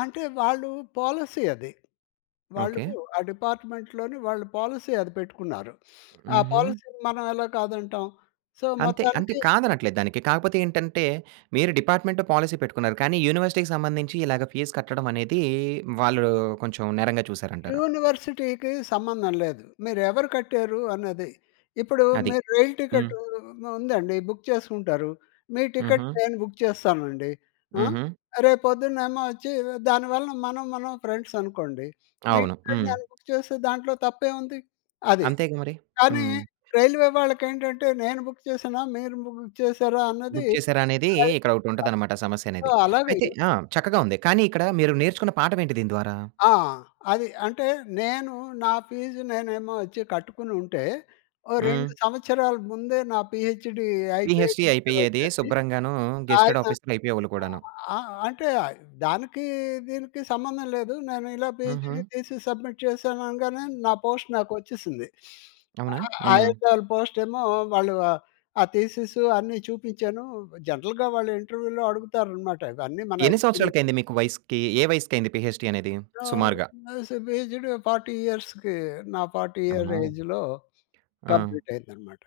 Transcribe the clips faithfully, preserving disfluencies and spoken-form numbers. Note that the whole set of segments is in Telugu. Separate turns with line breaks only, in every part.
అంటే వాళ్ళు పాలిసీ అది. వాళ్ళు
ఓకే.
ఆ డిపార్ట్మెంట్‌లోని వాళ్ళు పాలిసీ అది పెట్టుకున్నారు. ఆ
హుహు.
పాలిసీ‌ని మనం ఎలా కాదంటాం సో,
అంతే అంటే
మొత్తానికి
కాదనట్లేదు దానికి కాకపోతే ఏంటంటే మీరు డిపార్ట్మెంట్ పాలిసీ పెట్టుకున్నారు కానీ యూనివర్సిటీ‌కి సంబంధించి ఇలా‌గా ఫీజ్ కట్టడం అనేది వాళ్ళు కొంచెం నేరంగా చూసారంటారు.
యూనివర్సిటీకి సంబంధం లేదు. మీరు ఎవరు కట్టారు అన్నది. ఇప్పుడు
అది.
మీరు రైల్
హ్మ్.
టికెటు ఉ ఉందండి, బుక్ చేసుకుంటారు. మీ టికెట్
హుహు.
నేను బుక్ చేస్తానండి. ఆ!
హుహు.
రేపు పొద్దున్నేమో వచ్చి దానివలన మనం, మనం ఫ్రెండ్స్ అనుకోండి. మీ
అవును.
టికెట్
హ్మ్.
నేను బుక్ చేస్తే దాంట్లో తప్పేముంది! అది.
అంతేగా మరి.
కానీ
హ్మ్.
రైల్వే వాళ్ళకి ఏంటంటే నేను బుక్ చేశానా మీరు బుక్ చేశారా అన్నది
బుక్
అయి
చేసారా అనేది
కా
ఇక్కడ ఒకటి ఉంటది
[unintelligible]
అన్నమాట సమస్య
సో,
అనేది.
అలాగే
అయితే ఆ! చక్కగా ఉంది. కానీ ఇక్కడ మీరు నేర్చుకున్న పాఠం ఏంటి దీని ద్వారా?
ఆ! అది. అంటే నేను నా ఫీజు నేనేమో వచ్చి కట్టుకుని ఉంటే ఓ రెండు
హ్మ్.
సంవత్సరాల ముందే నా పీహెచ్‌డీ అయిపోయే
పీహెచ్‌డీ
డిగ్రీ
అయిపోయేది
వచ్చేది.
శుభ్రంగాను గేజ్టెడ్
ఆయన
ఆఫీసర్ అయిపోయేవాళ్ళు కూడాను.
ఆ! అంటే దానికి దీనికి సంబంధం లేదు. నేను ఇలా
హుహు.
పీహెచ్‌డీ తీసి సబ్మిట్ చేశాను అనగానే నా పోస్ట్ నాకు వచ్చేసింది.
అవునా?
అ
హ్మ్.
ఆయుదాల పోస్టేమో వాళ్ళు ఆహ్, ఆ థీసిస్ అన్ని చూపించాను. జనరల్‌గా వాళ్ళు ఇంటర్వ్యూలో అడుగుతారనమాట. ఇవన్నీ మన
ఎన్ని
ఎక్స్‌పిరి
సంవత్సరాలకు అయింది మీకు వయసుకి ఏ వయసుకయింది పీహెచ్‌డీ అనేది?
[unintelligible]
సుమారుగా.
పీహెచ్‌డీ ఫార్టీ ఇయర్స్‌కి నా ఫార్టీ ఇయర్‌
అమ్మో!
ఏజ్‌‌‌‌లో
ఆ!
కంప్లీట్ అయిందనమాట.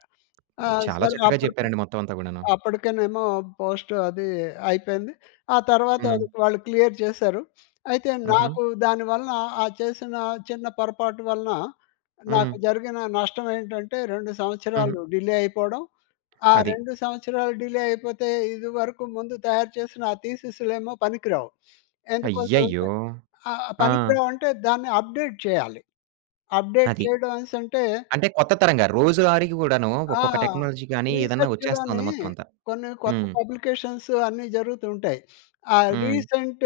ఆ!
చాలా
సరే
చక్కగా
అప్పటి‌కే
చెప్పారండి మొత్తం అంతా కూడాను.
అప్పటికేనేమో పోస్ట్ అది అయిపోయింది. ఆ తరువాత అది
హ్మ్.
వాళ్ళు క్లియర్ చేశారు. అయితే
హుహు.
నాకు దాని వలన ఆ చేసిన చిన్న పొరపాటు వలన నాకు
హ్మ్.
జరిగిన నష్టం ఏంటంటే రెండు
హుహు.
సంవత్సరాలు డిలే అయిపోవడం. ఆ
అది.
రెండు సంవత్సరాలు డిలే అయిపోతే ఇది వరకు ముందు తయారు చేసిన ఆ థీసిస్‌లేమో పనికి రావు. ఎందుకోసం అంటే
అయ్యయ్యో!
ఆహ్, ఆ
ఆ!
పనికిరావంటే దాన్ని అప్డేట్ చేయాలి. అప్డేట్
అది.
చేయడం అనేసంటే
అంటే కొత్త తరంగా రోజువారికి గూడాను
ఆ!
ఒక్కొక్క టెక్నాలజీగాని ఏదైనా వచ్చేస్తా
రిసర్చ్‌లోని
ఉంది మొత్తం అంతా!
కొన్ని కొత్త
హ్మ్.
పబ్లికేషన్‌స్ అన్ని జరుగుతూ ఉంటాయి. ఆ!
హ్మ్.
రీసెంట్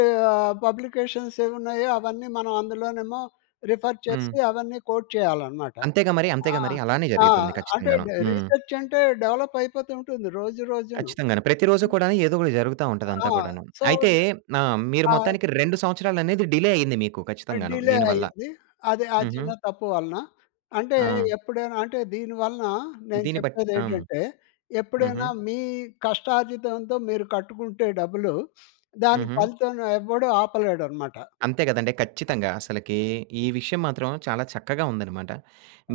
పబ్లికేషన్‌స్ ఏవున్నాయో అవన్నీ మనం అందులోనేమో రిఫర్ చేసి
హ్మ్.
అవన్నీ కోడ్ చేయాలన్నమాట.
అంతేగా మరి.
ఆ!
అంతేగా మరి. అలానే
ఆ!
జరిగుతుంది
అంటే
ఖచ్చితంగాను.
డే
హ్మ్.
రిసర్చంటే డెవలప్ అయిపోతూ ఉంటుంది. రోజు రోజు‌ను.
ఖచ్చితంగాను. ప్రతి రోజు కూడాను ఏదో ఒకటి జరుగుతా
ఆ!
ఉంటది అంతా కూడాను.
సో,
అయితే
ద్
నా మీరు
ఆ!
మొత్తానికి రెండు సంవత్సరాలు అనేది డిలే అయింది మీకు
ఆహ్,
ఖచ్చితంగాను.
డిలే
దీని వల్ల.
అయింది. అదే ఆ
హుహు.
చిన్న తప్పు వలన. అంటే
ఆ!
ఎప్పుడైనా అంటే దీని వలన నేను
దీన్ని బట్టి
చెప్పేది
ఆ!
ఏంటంటే
హుహు.
ఎప్పుడైనా మీ కష్టార్జితంతో మీరు కట్టుకుంటే డబ్బులు దాని
హుహు.
ఫలితం ఎవ్వడు ఆపలేడనమాట.
అంతే కదండీ. ఖచ్చితంగా. అసలకి ఈ విషయం మాత్రం చాలా చక్కగా ఉందన్నమాట.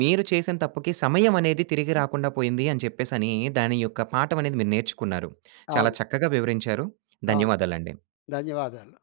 మీరు చేసిన తప్పుకి సమయం అనేది తిరిగి రాకుండా పోయింది అని చెప్పేసి అని దాని యొక్క పాఠం అనేది మీరు నేర్చుకున్నారు. చాలా
అవును.
చక్కగా వివరించారు.
ఆ!
ధన్యవాదాలండి.
ధన్యవాదాలు.